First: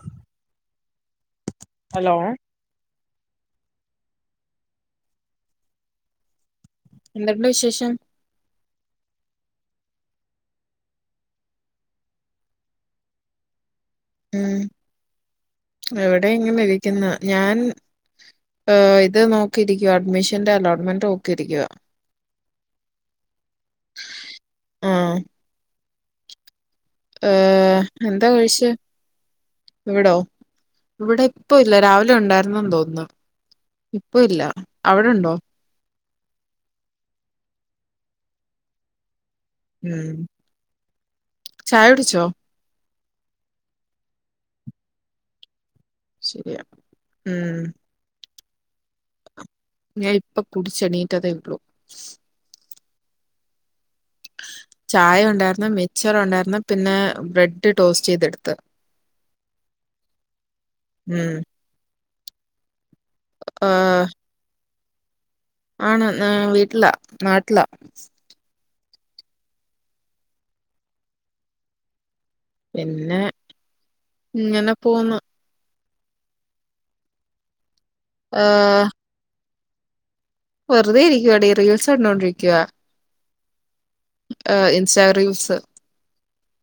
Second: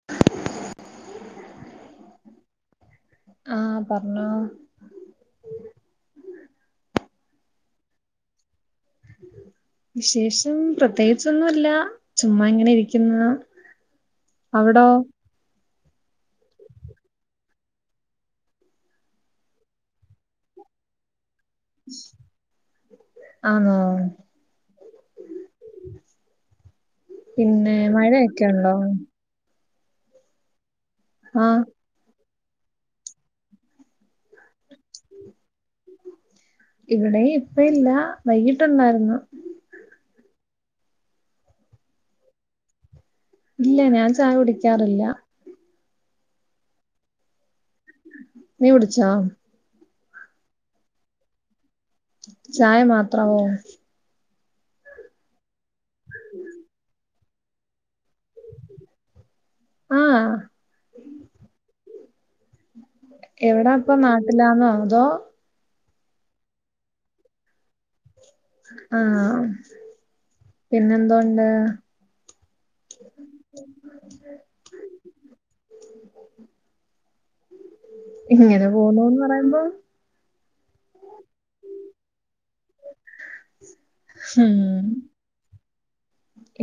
[inaudible] Hello ആഹ് പറഞ്ഞോ എന്തെണ്ട് വിശേഷം വിശേഷം പ്രത്യേകിച്ചൊന്നുല്ല ചുമ്മാ ഇങ്ങനെ ഇരിക്കുന്ന ഉം എവിടെ ഇങ്ങെ ഇരിക്കുന്നു ഞാൻ ഹ് ഇത് നോക്കിയിരിക്കുവോ അഡ്മിഷന്റെ അലോട്ട്മെന്റ് നോക്കിയിരിക്കുവ ആ ആഹ പിന്നെ ഏഹ് എന്താ കഴിച്ചേ മഴയൊക്കെയുണ്ടോ? ഇവിടോ ഇവിടെ ആഹ് ഇപ്പ ഇല്ല രാവിലെ ഉണ്ടായിരുന്നു തോന്നുന്നു ഇപ്പോ ഇല്ല, അവിടെണ്ടോ? ഇവിടെയും ഇപ്പ ഇല്ല, വൈകിട്ടുണ്ടായിരുന്നു. ഉം ചായ കുടിച്ചോ? ഇല്ല ഞാൻ ചായ കുടിക്കാറില്ല. ശരിയാ ഉം നീ കുടിച്ചാ? ഞാൻ ഇപ്പൊ കുടിച്ചെണീറ്റതെ ഉള്ളൂ. ചായ മാത്രവോ? ചായ ഉണ്ടായിരുന്നു, മിച്ചറ് ഉണ്ടായിരുന്നു, പിന്നെ ബ്രെഡ് ടോസ്റ്റ് ചെയ്തെടു ത്ത ആഹ് ഉം എവിടാ ഇപ്പം ഏഹ് നാട്ടില്ലാണോ അതോ ആണ് ന് വീട്ടിലാ നാട്ടിലാ ആഹ് പിന്നെ എന്തോണ്ട്? പിന്നെ ഇങ്ങനെ പോന്ന് [inaudible] ഇങ്ങനെ ഏഹ് പോന്നുന്ന് പറയുമ്പോ വെറുതെ ഇരിക്കുവാടീ, റീൽസ് കണ്ടോണ്ടിരിക്കുവാ. ഏഹ് ഹും ഇൻസ്റ്റാ റീൽസ്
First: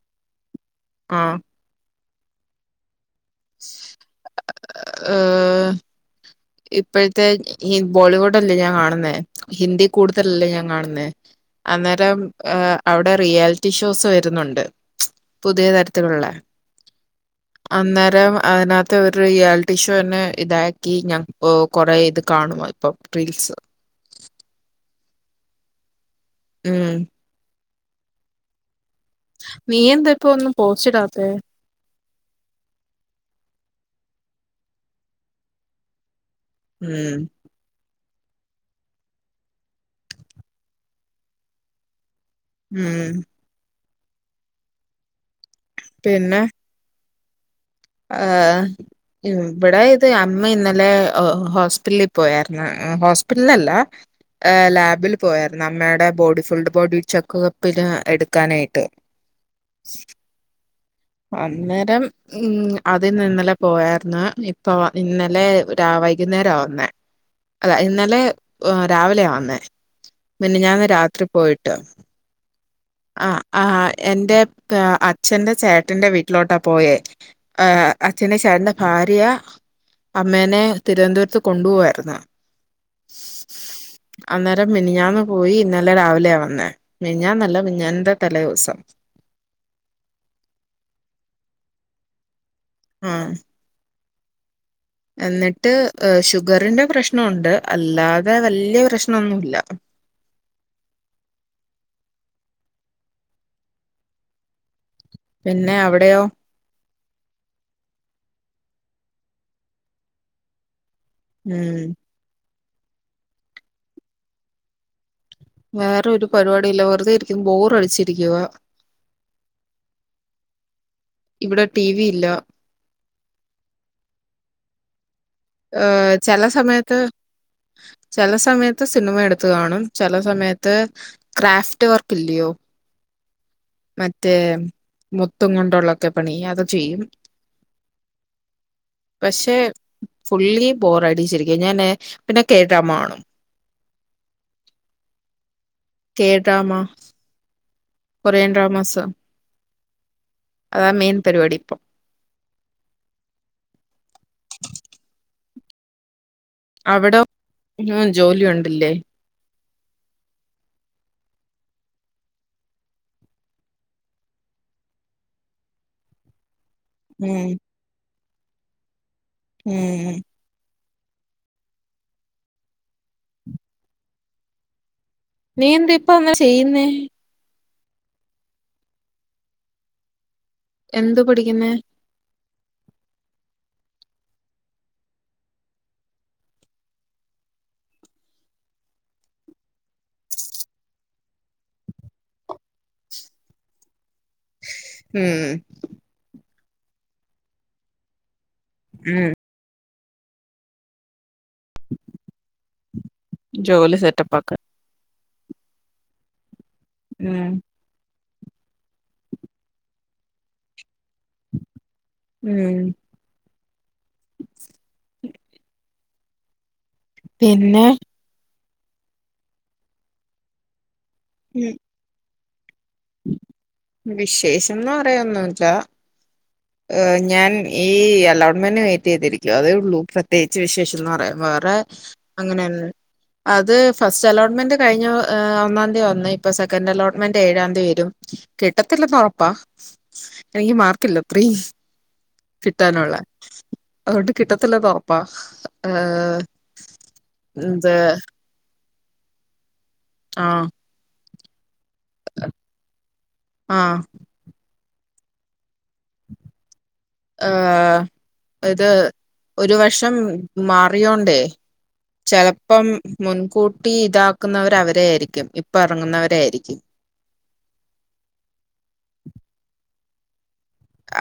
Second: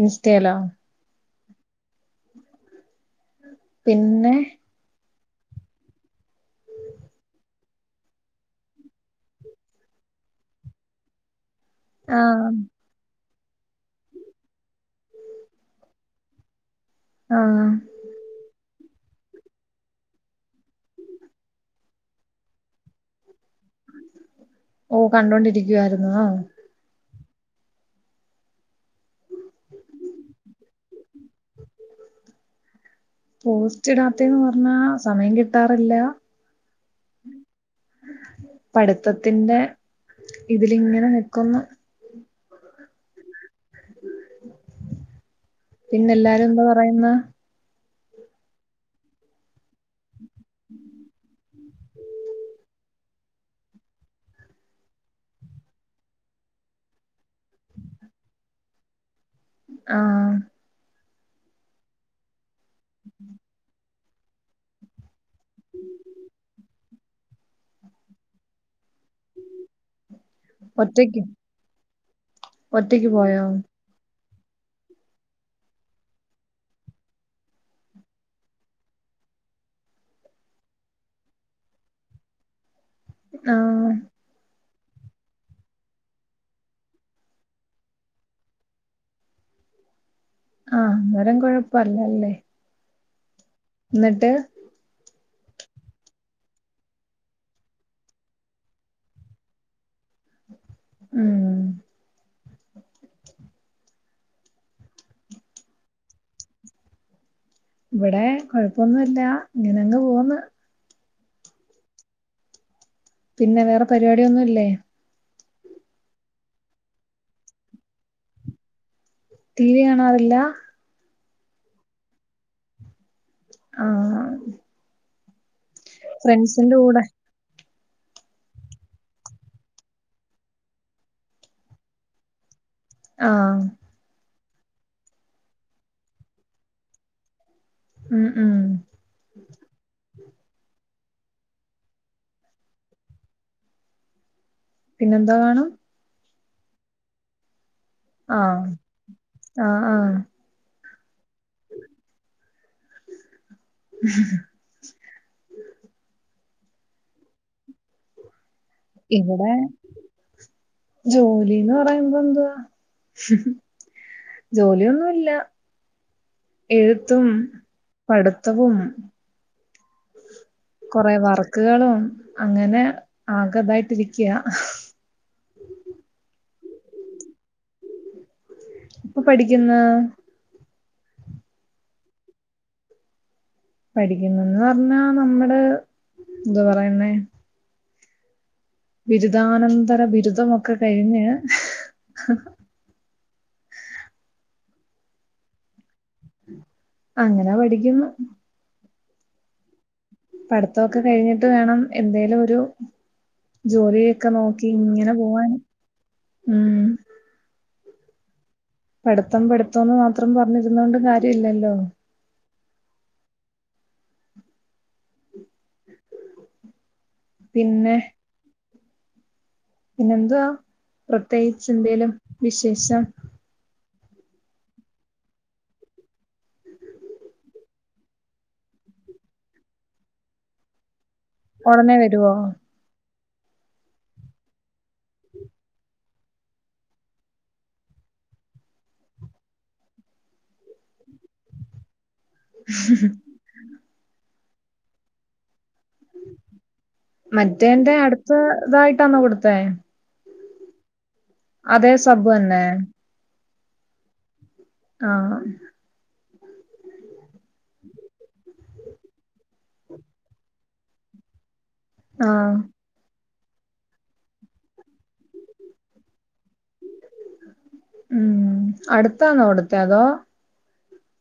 ഇൻസ്റ്റേലോ? ആഹ് പിന്നെ ആഹ് ഇപ്പോഴത്തെ ഈ ബോളിവുഡ് അല്ലേ ഞാൻ കാണുന്നേ ഹിന്ദി കൂടുതലല്ലേ ഞാൻ കാണുന്നേ, അന്നേരം ആഹ് അവിടെ റിയാലിറ്റി ഷോസ് വരുന്നുണ്ട് [unintelligible] പുതിയ തരത്തിലുള്ള ആഹ് അന്നേരം അതിനകത്തെ ഒരു റിയാലിറ്റിഷോന്നെ ഇതാക്കി ഞാ ഓഹ് കൊറേ ഇത് കാണുമാ ഇപ്പൊം റീൽസ് ഓ കണ്ടോണ്ടിരിക്കുവാരുന്നോ? ഉം നീ എന്താ ഇപ്പൊ ഒന്നും പോസ്റ്റിടാത്തെ? പോസ്റ്റ് ഇടാത്തെന്ന് പറഞ്ഞാ സമയം കിട്ടാറില്ല ഉം പഠിത്തത്തിന്റെ ഇതിലിങ്ങനെ നിക്കുന്നു. ഉം പിന്നെ പിന്നെല്ലാരും എന്ത് പറയുന്നു? ആഹ് ഇവിടെ ഇത് അമ്മ ഇന്നലെ ഹോസ്പിറ്റലിൽ പോയായിരുന്നു, ഹോസ്പിറ്റലല്ല, ആഹ് ലാബിൽ പോയായിരുന്നു അമ്മേടെ ബോഡി ഫുൾ ബോഡി ചെക്ക്പ്പില് എടുക്കാനായിട്ട്. ആഹ് അന്നേരം ഉം അതിന്നിന്നലെ പോയായിരുന്നു ഇപ്പൊ ഇന്നലെ വൈകുന്നേരാവന്നേ അല്ല ഇന്നലെ രാവിലെയാ വന്നേ, മിനിഞ്ഞാന്ന് ഒറ്റക്ക് രാത്രി പോയിട്ട്. ഒറ്റക്ക് ആഹ് പോയോ ആഹ് എന്റെ [inaudible] അച്ഛന്റെ ചേട്ടന്റെ വീട്ടിലോട്ടാ പോയേ ആഹ് അച്ഛൻ്റെ ചേട്ടന്റെ ഭാര്യ അമ്മേനെ തിരുവനന്തപുരത്ത് കൊണ്ടുപോവായിരുന്നു ആഹ് അന്നേരം മിനിഞ്ഞാന്ന് പോയി ഇന്നലെ രാവിലെയാ വന്നേ, മിനിഞ്ഞാന്നല്ല മിനി ഞ്ഞാന്നത്തെ തലേവസം. ആഹ് അന്നേരം കുഴപ്പല്ലല്ലേ ആഹ് എന്നിട്ട്? എന്നിട്ട് ഷുഗറിന്റെ പ്രശ്നോണ്ട് അല്ലാതെ വലിയ പ്രശ്നോന്നുല്ല. ഉം പിന്നെ അവിടെയോ ഇവിടെ കൊഴപ്പൊന്നുല്ല ഇങ്ങനെ അങ്ങ് പോകുന്ന്. ഉം പിന്നെ വേറെ പരിപാടിയൊന്നും ഇല്ലേ? വേറെ ഒരു പരിപാടിയില്ല വെറുതെ ഇരിക്കും ബോറ് അടിച്ചിരിക്കുവ. ടി വി കാണാറില്ല? ഇവിടെ ടി വി ഇല്ല. ആഹ് ഏഹ് ചെല ഫ്രണ്ട്സിന്റെ സമയത്ത് കൂടെ ചെല സമയത്ത് സിനിമ എടുത്ത് കാണും ചെല സമയത്ത് ക്രാഫ്റ്റ് വർക്ക് ഇല്ലയോ ആഹ് മറ്റേ മുത്തും കൊണ്ടുള്ളൊക്കെ പണി അത് ചെയ്യും. ഉം ഉം പക്ഷെ ഫുള്ളി ബോറഡി ശരിക്കും ഞാന് പിന്നെ കേട്ടാമാണും. പിന്നെന്താ വാണം കേട്രാമ ആഹ് ആഹ് ആഹ് അത മെയ്ൻ പരിപാടി പ്പം. [inaudible] [inaudible] അവിടെ ജോലിയുണ്ടില്ലേ? ഇവിടെ ജോലീന്ന് പറയുമ്പോ എന്തുവാ ജോലിയൊന്നുല്ല എഴുത്തും ഉം പഠിത്തവും ഉം കൊറെ വർക്കുകളും അങ്ങനെ ആകതായിട്ടിരിക്ക നീ എന്താ ഇപ്പാ ങ്ങനെ ചെയ്യുന്നേ ഇപ്പ പഠിക്ക്ന്ന് എന്ത് പഠിക്കുന്നെ? പഠിക്കുന്നൂന്ന് പറഞ്ഞാ നമ്മുടെ എന്താ പറയുന്നെ ബിരുദാനന്തര ബിരുദമൊക്കെ കഴിഞ്ഞ് ഉം അങ്ങനാ പഠിക്കുന്ന് ഉം പഠിത്തമൊക്കെ കഴിഞ്ഞിട്ട് വേണം എന്തേലും ഒരു ജോലി ജോലിയൊക്കെ സെറ്റപ്പ് ആക്കാൻ നോക്കി ഇങ്ങനെ പോവാൻ ഉം ഉം പഠിത്തം പഠിത്തംന്ന് മാത്രം പറഞ്ഞിരുന്നോണ്ട് കാര്യല്ലല്ലോ ഉം [inaudible] പിന്നെ പിന്നെന്തുവാ പ്രത്യേകിച്ച് ഉം എന്തേലും വിശേഷം? വിശേഷംന്ന് പറയാ ഒന്നൂല്ല ങ് ഞാൻ ഈ അലോൺ്മെന്റ് വെയിറ്റ് ചെയ്തിരിക്കുക അതേ ഉള്ളൂ പ്രത്യേകിച്ച് വിശേഷംന്ന് പറയാന് വേറെ ഒടനെ വരുവോ? അങ്ങനെ അത് ഫസ്റ്റ് അലോട്ട്മെന്റ് കഴിഞ്ഞ് ഒന്നാം ദി വന്ന് ഇപ്പൊ സെക്കൻഡ് അലോട്ട്മെന്റ് ഏഴാം ദി വരും. കിട്ടത്തില്ലെന്ന് ഉറപ്പാ എനിക്ക് മാർക്കില്ല അത്രിയും കിട്ടാനുള്ള അതുകൊണ്ട് കിട്ടത്തില്ലെന്നുറപ്പാ എന്ത് മറ്റൻ്റെ അടുത്ത ഇതായിട്ടാന്നോ കൊടുത്തേ ആഹ് അതേ സബ് തന്നെ ആഹ് ആഹ് ആഹ് ഏഹ് ഇത് ഒരു വഷം മാറിയോണ്ടേ ആഹ് ചിലപ്പം മുൻകൂട്ടി ഇതാക്കുന്നവർവര ആയിരിക്കും ഇപ്പ ഇറങ്ങുന്നവരായിയിരിക്കും. ഉം അടുത്താന്നോ കൊടുത്തെ അതോ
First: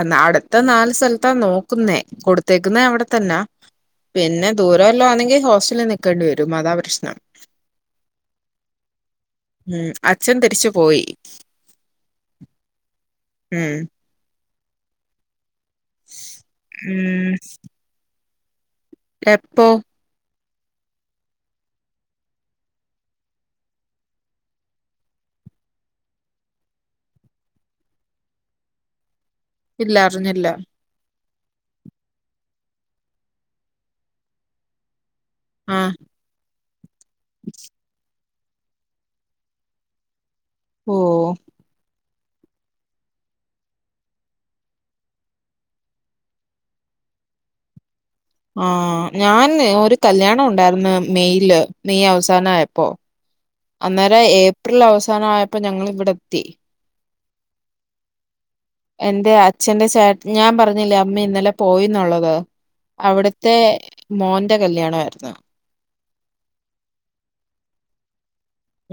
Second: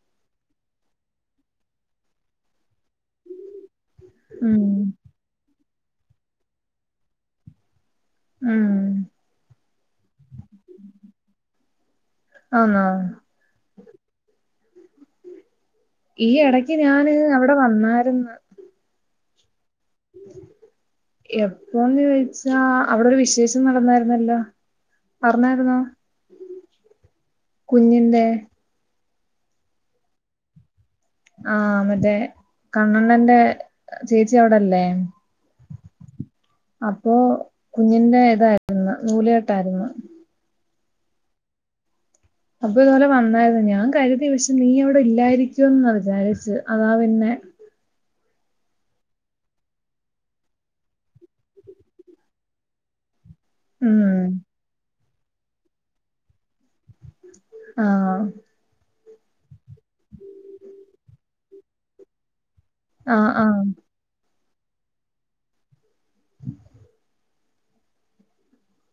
ആ അടുത്ത നാല് സ്ഥലത്താ നോക്കുന്നേ കൊടുത്തേക്കുന്നേ അവിടെത്തന്നാ പിന്നെ ഉം ദൂരമല്ലാം ആണെങ്കിൽ ഹോസ്റ്റലിൽ നിൽക്കേണ്ടി വരും. അതാപ്രശ്നം ഉം ഉം അച്ഛൻ തിരിച്ചു പോയി. ആന്നോ ഉം ഈ ഇടക്ക് ഞാന് ഉം അവിടെ വന്നായിരുന്നു. എപ്പോ എപ്പോന്ന് ചോദിച്ചാ അവിടൊരു വിശേഷം നടന്നായിരുന്നല്ലോ. പറഞ്ഞായിരുന്നോ കുഞ്ഞിന്റെ ഇല്ല അറിഞ്ഞില്ല ആഹ് മറ്റേ കണ്ണണ്ണന്റെ ചേച്ചി അവിടെല്ലേ. ആഹ് അപ്പോ കുഞ്ഞിന്റെ ഇതായിരുന്നു നൂലേട്ടായിരുന്നു. ഓഹ് അപ്പൊ ഇതുപോലെ വന്നായിരുന്നു ഞാൻ കരുതി പക്ഷെ നീ അവിടെ ഇല്ലായിരിക്കുവ എന്നാ വിചാരിച്ച് അതാ പിന്നെ ആഹ് ഞാന് ഒരു കല്യാണം ഉണ്ടായിന്ന് മെയയില് മെയ് അവസാനംയപ്പോ. ഉം അന്നേരം ഏപ്രിൽ അവസാനം ആയപ്പോ ഞങ്ങ ഇവിടെ എത്തി. ആഹ് എന്റെ അച്ഛന്റെ ചേ ഞാൻ പറഞ്ഞില്ലേ അമ്മ ഇന്നലെ പോയിന്നുള്ളത്. ആഹ് അവിടുത്തെ ആഹ് മോന്റെ കല്യാണ ആയിരുന്നു.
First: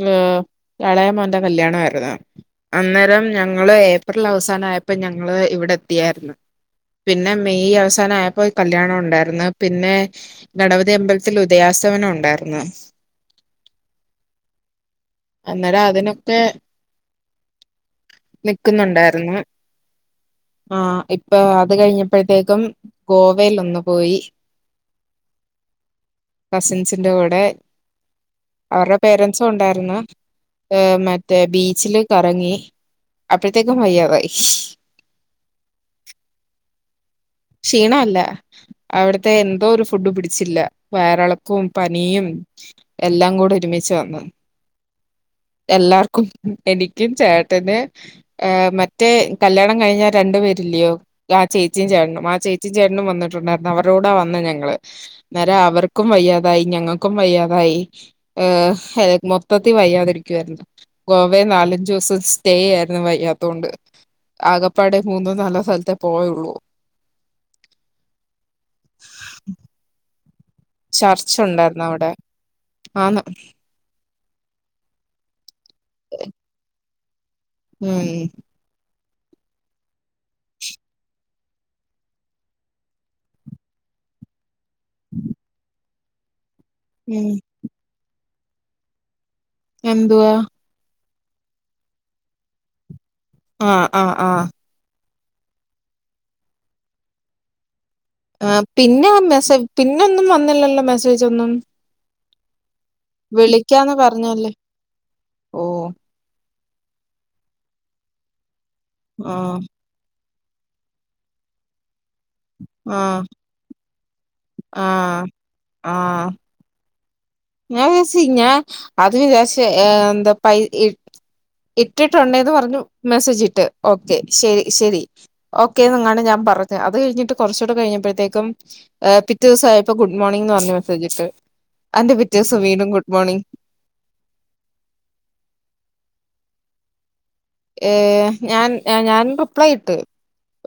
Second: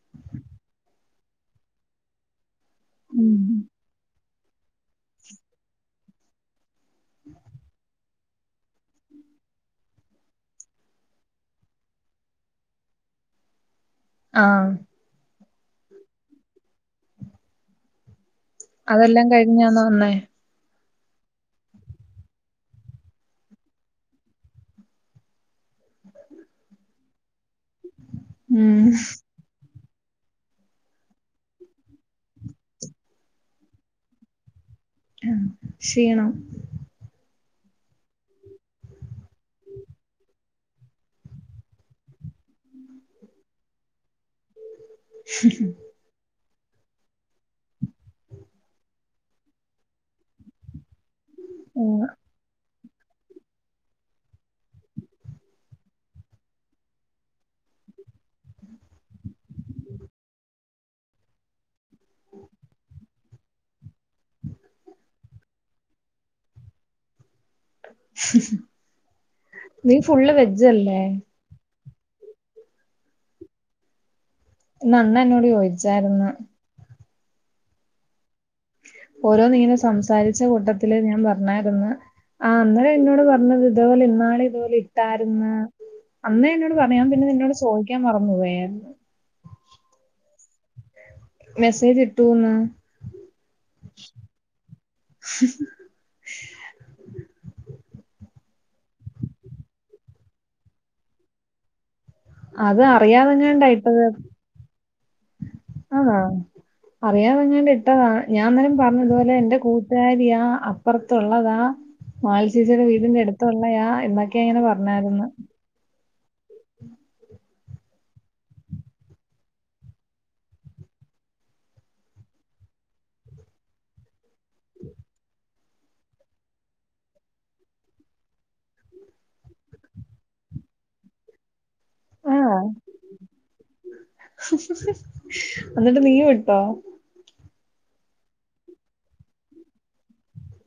ഏഹ് ഇളയ മോന്റെ കല്യാണമായിരുന്നു അന്നേരം ഉം ഞങ്ങള് ഏപ്രിൽ അവസാനം ആയപ്പ ഞങ്ങള് ഇവിടെ എത്തിയായിരുന്നു. പിന്നെ മെയ് അവസാനം ആയപ്പോ കല്യാണം ഉണ്ടായിരുന്നു. പിന്നെ ഗണപതി അമ്പലത്തിൽ ഉദയസ്ഥമനം ഉണ്ടായിരുന്നു. ആഹ് അന്നേരം അതിനൊക്കെ അതെല്ലാം നിക്കുന്നുണ്ടായിരുന്നു. കഴിഞ്ഞാന്നോ വന്നേ ആ ഇപ്പൊ അത് കഴിഞ്ഞപ്പോഴത്തേക്കും ഗോവൽ ഒന്ന് പോയി. കസിൻസിന്റെ കൂടെ ഉം അവരുടെ പേരന്റ്സും ഉണ്ടായിരുന്നു. മറ്റേ ബീച്ചിൽ ല് കറങ്ങി അപ്പഴത്തേക്കും വയ്യാതായി. ആഹ ക്ഷീണം ക്ഷീണം അല്ല അവിടത്തെ എന്തോ ഒരു ഫുഡ് പിടിച്ചില്ല വയറിളക്കവും. പനിയും എല്ലാം കൂടെ ഒരുമിച്ച് വന്നത് ഉം എല്ലാർക്കും. എനിക്ക് ചേട്ടന് ഏ മറ്റേ കല്യാണം കഴിഞ്ഞാ രണ്ടു പേരില്ലയോ ആ ചേച്ചിയും ആഹ് ചേട്ടനും ആ ചേച്ചി ചേട്ടനും വന്നിട്ടുണ്ടായിരുന്നു അവരോടെ വന്ന ഞങ്ങള് നേന്നേരം അവർക്കും വയ്യാതായി ഞങ്ങൾക്കും വയ്യാതായി മൊത്ത വയ്യാതിരിക്കുവായിരുന്നു ഗോവെ നാലഞ്ചു ദിവസം സ്റ്റേ ആയിരുന്നു. വയ്യാത്തൊണ്ട്. ആകപ്പാട മൂന്നോ നാലോ സ്ഥലത്തെ പോയുള്ളൂ. ഹും നീ ഫുള് വെജ്ല്ലേ ചർച്ച് ഉണ്ടായിരുന്നു അവിടെ ആന്ന് ന്ന് അമ്മ എന്നോട് ചോദിച്ചായിരുന്ന ഉം ഓരോന്നിങ്ങനെ സംസാരിച്ച കൂട്ടത്തില് ഞാൻ പറഞ്ഞായിരുന്നു ആ അന്നേരന്നോട് പറഞ്ഞത് ഇതേപോലെന്നാള് ഇതു ഇട്ടായിരിന്ന് അന്നേന്നോട് പറയാൻ പിന്നെ ഉം നിന്നോട് ചോദിക്കാൻ മറന്നു പോയേ എന്തുവാ മെസ്സേജ് ഇട്ടുന്ന് ആഹ ആഹ ആഹ ! ! ! ! ! ! ! ! ! ! ആ പിന്നെ വന്ന മെസ്സ പിന്നെ ഒന്നും വന്നില്ലല്ലോ മെസ്സേജ് ഒന്നും അത് വിളിക്കാന്ന് അറിയാതെങ്ങാണ്ടായിട്ടത് പറഞ്ഞല്ലേ ഓഹ് ആതാ അറിയാതങ്ങാണ്ട് ഇട്ടതാ ഞാൻ അന്നേരം പറഞ്ഞതുപോലെ എൻറെ ആഹ് കൂട്ടാരിയ അപ്പർത്തുള്ളതാ മാലി ചേച്ചിയുടെ വീടിന്റെ അടുത്തള്ളയാാ എന്ന ആഹ ആഹ ഞാ വിചാറിച്ച് ഞാ ആദ്യം വിചാരിച്ച് എന്ത പൈ ഇ ഇട്ടിട്ടുണ്ടേന്ന് പറഞ്ഞു മെസ്സേജ് ഇട്ട് ഓക്കെ ശരി ശരി ഓക്കേ എന്നങ്ങാണ്ട് ഞാൻ പറഞ്ഞ് അത് കഴിഞ്ഞിട്ട് കുറച്ചുകൂടെ കഴിഞ്ഞപ്പോഴത്തേക്കും എ പിറ്റേ ദിവസയപ്പോ ഗുഡ് മോർണിം ന്ന് പറഞ്ഞു മെസ്സേജിട്ട് അതിൻ്റെപിറ്റേ ദിവസം ആഹ്. വീണ്ടും ഗുഡ്മോർണിംഗ് എന്നിട്ട് നീ വിട്ടോ ഏ ഞാൻ ഞാൻ റിപ്ലൈ ഇട്ട്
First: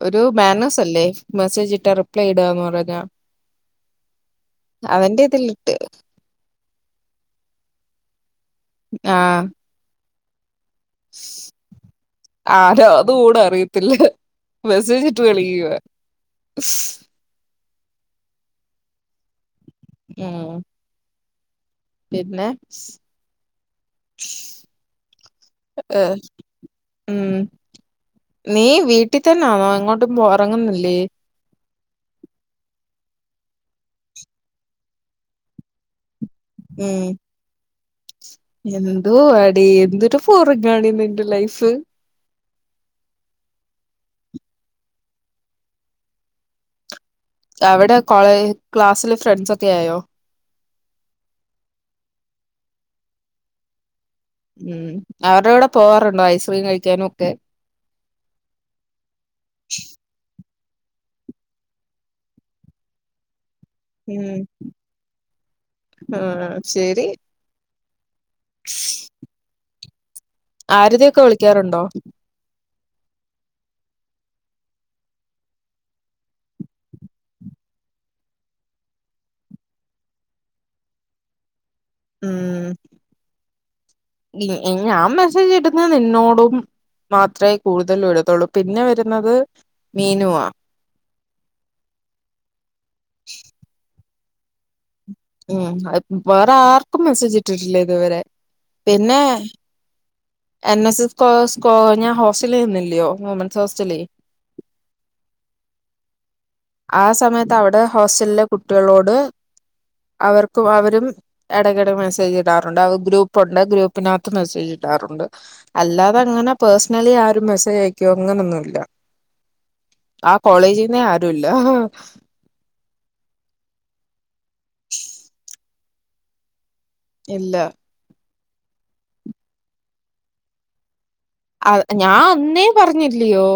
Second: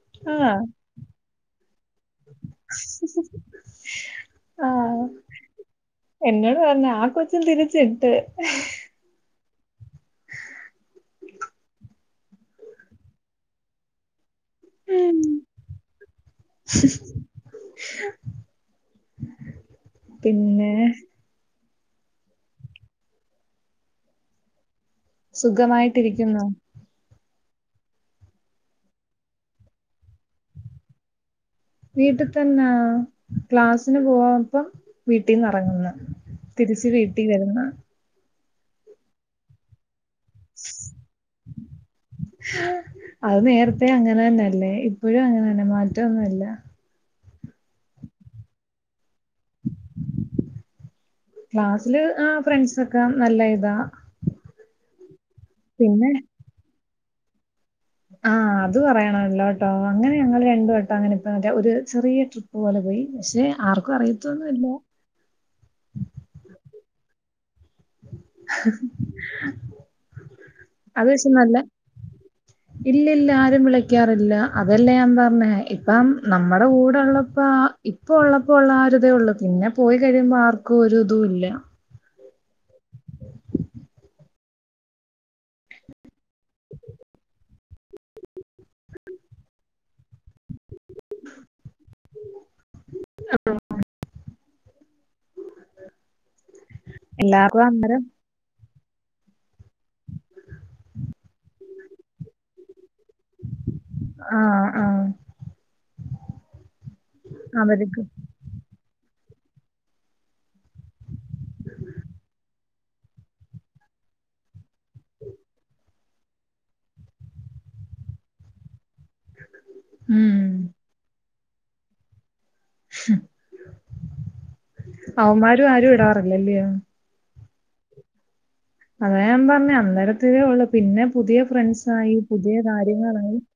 ഒരു ആഹ്. ബാനഴസ്സല്ലേ മെസ്സേജ് ഇട്ടാ റിപ്ലൈ ഇടുകന്ന് പറഞ്ഞ ആഹ ഇതിലിട്ട് എന്നോട് പറഞ്ഞ ആ കൊച്ചും തിരിച്ചിട്ട് ആഹ ! ! ! ! ! ! ! ! ! ! ! ആരോ അത്കൂടെ അറിയത്തില്ല മെസേജിട്ട് കളിക്കുവ ഉം പിന്നെ പിന്നെ ഏഹ സുഖമായിട്ടിരിക്കുന്നോ? ഉം നീ വീട്ടിൽ തന്നൊണോ ഇങ്ങോട്ടും പോ ഇറങ്ങുന്നില്ലേ വീട്ടിൽ തന്നെ ക്ലാസ്സിന് പോവാപ്പം വീട്ടിൽന്ന് ഇറങ്ങുന്നേ തിരിച്ച് വീട്ടി വരുന്ന എന്തുവാടീ എന്തൊരു ഫോറിങ്ങാണ്ന്ന്ന്റെ ലൈഫ് അത് നേരത്തെ അങ്ങനെ തന്നെയല്ലേ ഇപ്പോഴും അങ്ങനെ തന്നെ മാറ്റന്നുംല്ല അവിടെ കോളേ ക്ലാസ്സില് ഫ്രണ്ട്സ് ഒക്കെ ആയോ ക്ലാസ്സില് ആ ഫ്രണ്ട്സ ഒക്കെ നല്ല ഇതാ ഉം അവരുടെ കൂടെ പിന്നെ പോവാറുണ്ടോ ഐസ്ക്രീം കഴിക്കാനുംക്കെ ആഹ് അത് പറയണല്ലോ ട്ടോ അങ്ങനെ ഞങ്ങൾ രണ്ടുവട്ടം അങ്ങനെ ഇപ്പ മറ്റ ഒരു ചെറിയ ടിപ്പ് പോലെ പോയി പക്ഷെ ആർക്ക ഉം ആഹ ശരി അത് ആരതിയൊക്കെ പക്ഷേ നല്ല വിളിക്കാറുണ്ടോ ഇല്ല ഇല്ല ആരും വിളിക്കാറില്ല അതല്ലേ ഞാൻ പറഞ്ഞേ ഇപ്പം നമ്മുടെ കൂടെള്ളപ്പോ ഇപ്പൊ ഉള്ളപ്പോ ഉള്ള ആരി ഇതേ ഉള്ളു പിന്നെ പോയി കഴിയുമ്പോ ആർക്കും ഒരു ഇതും ഇല്ല ഉം ഞാൻ മെസ്സേജ് എടുുന്ന നിന്നോടും മാത്രമേ കൂടുതലും ഇടത്തുള്ളൂ പിന്നെ വരുന്നത് മീനുവാ ! ! ! ! ! ! ! ! ! [unintelligible] ഉം വേറെ ആർക്കും മെസ്സേജ് എല്ലാർക്കും ഇട്ടിട്ടില്ലേ അന്നേരം ഇതുവരെ പിന്നെ എൻ എസ് എസ് കോഴ്സ് കോ ഞാൻ ഹോസ്റ്റലിൽ നിനന്നില്ലയോ വുമൻസ് ഹോസ്റ്റല ആഹ ആഹ ആ സമയത്ത് അവിടെ ഹോസ്റ്റലിലെ കുട്ടികളോട് അവർക്കും അവരും ഇടയ്ക്കിട മെസ്സേജ് ഇടാറ് ണ്ട്. ഗ്രൂപ്പുണ്ട് ഗ്രൂപ്പിനകത്ത് മെസ്സേജ് ഇടാറുണ്ട് അല്ലാതെ അങ്ങനെ പേഴ്സണലി ആരും മെസ്സേജ് അയക്കോ അങ്ങനൊന്നും ഇല്ല. ആ ഉം കോളേജിന്നേ ആരുല്ല അവന്മാരും ആരും ഇടാറില്ലല്ലിയോ ഇല്ല അതാ ഞാൻ പറഞ്ഞേ അന്നേരത്തിതേ ഉള്ള് പിന്നെ പുതിയ ഫ്രണ്ട്സായി ഞാൻ പുതിയ അന്നേ കാര്യങ്ങളായി പറഞ്ഞില്ലയോ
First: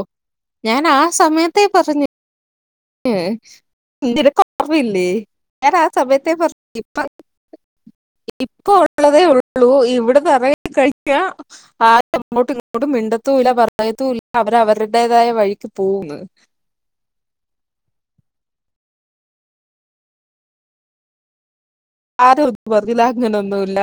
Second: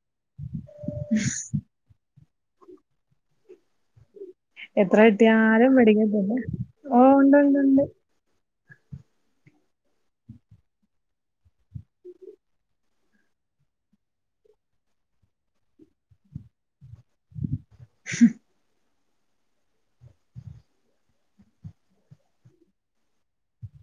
പറഞ്ഞ് ഏഹ് [unintelligible] എത്ര അപ്പവില്ലേ കിട്ടിയാലും ഞാൻ ആ പഠിക്കത്തില്ല. സമയത്തേ പറഞ്ഞ് ഇപ്പം ഓഹ് ഉണ്ട് ഉണ്ട് ഉണ്ട്. ഇപ്പൊ ഒള്ളതേ ഉള്ളു ഇവിടുന്ന് എറങ്ങി കഴിഞ്ഞാ ആരും അങ്ങോട്ടും ഇങ്ങോട്ടും മിണ്ടത്തുവില്ല പറയത്തുവില്ല അവര അവരുടേതായ വഴിക്ക് പോകൂന്ന് ഹ ആരും ഒന്നും പറഞ്ഞില്ല അങ്ങനൊന്നുമില്ല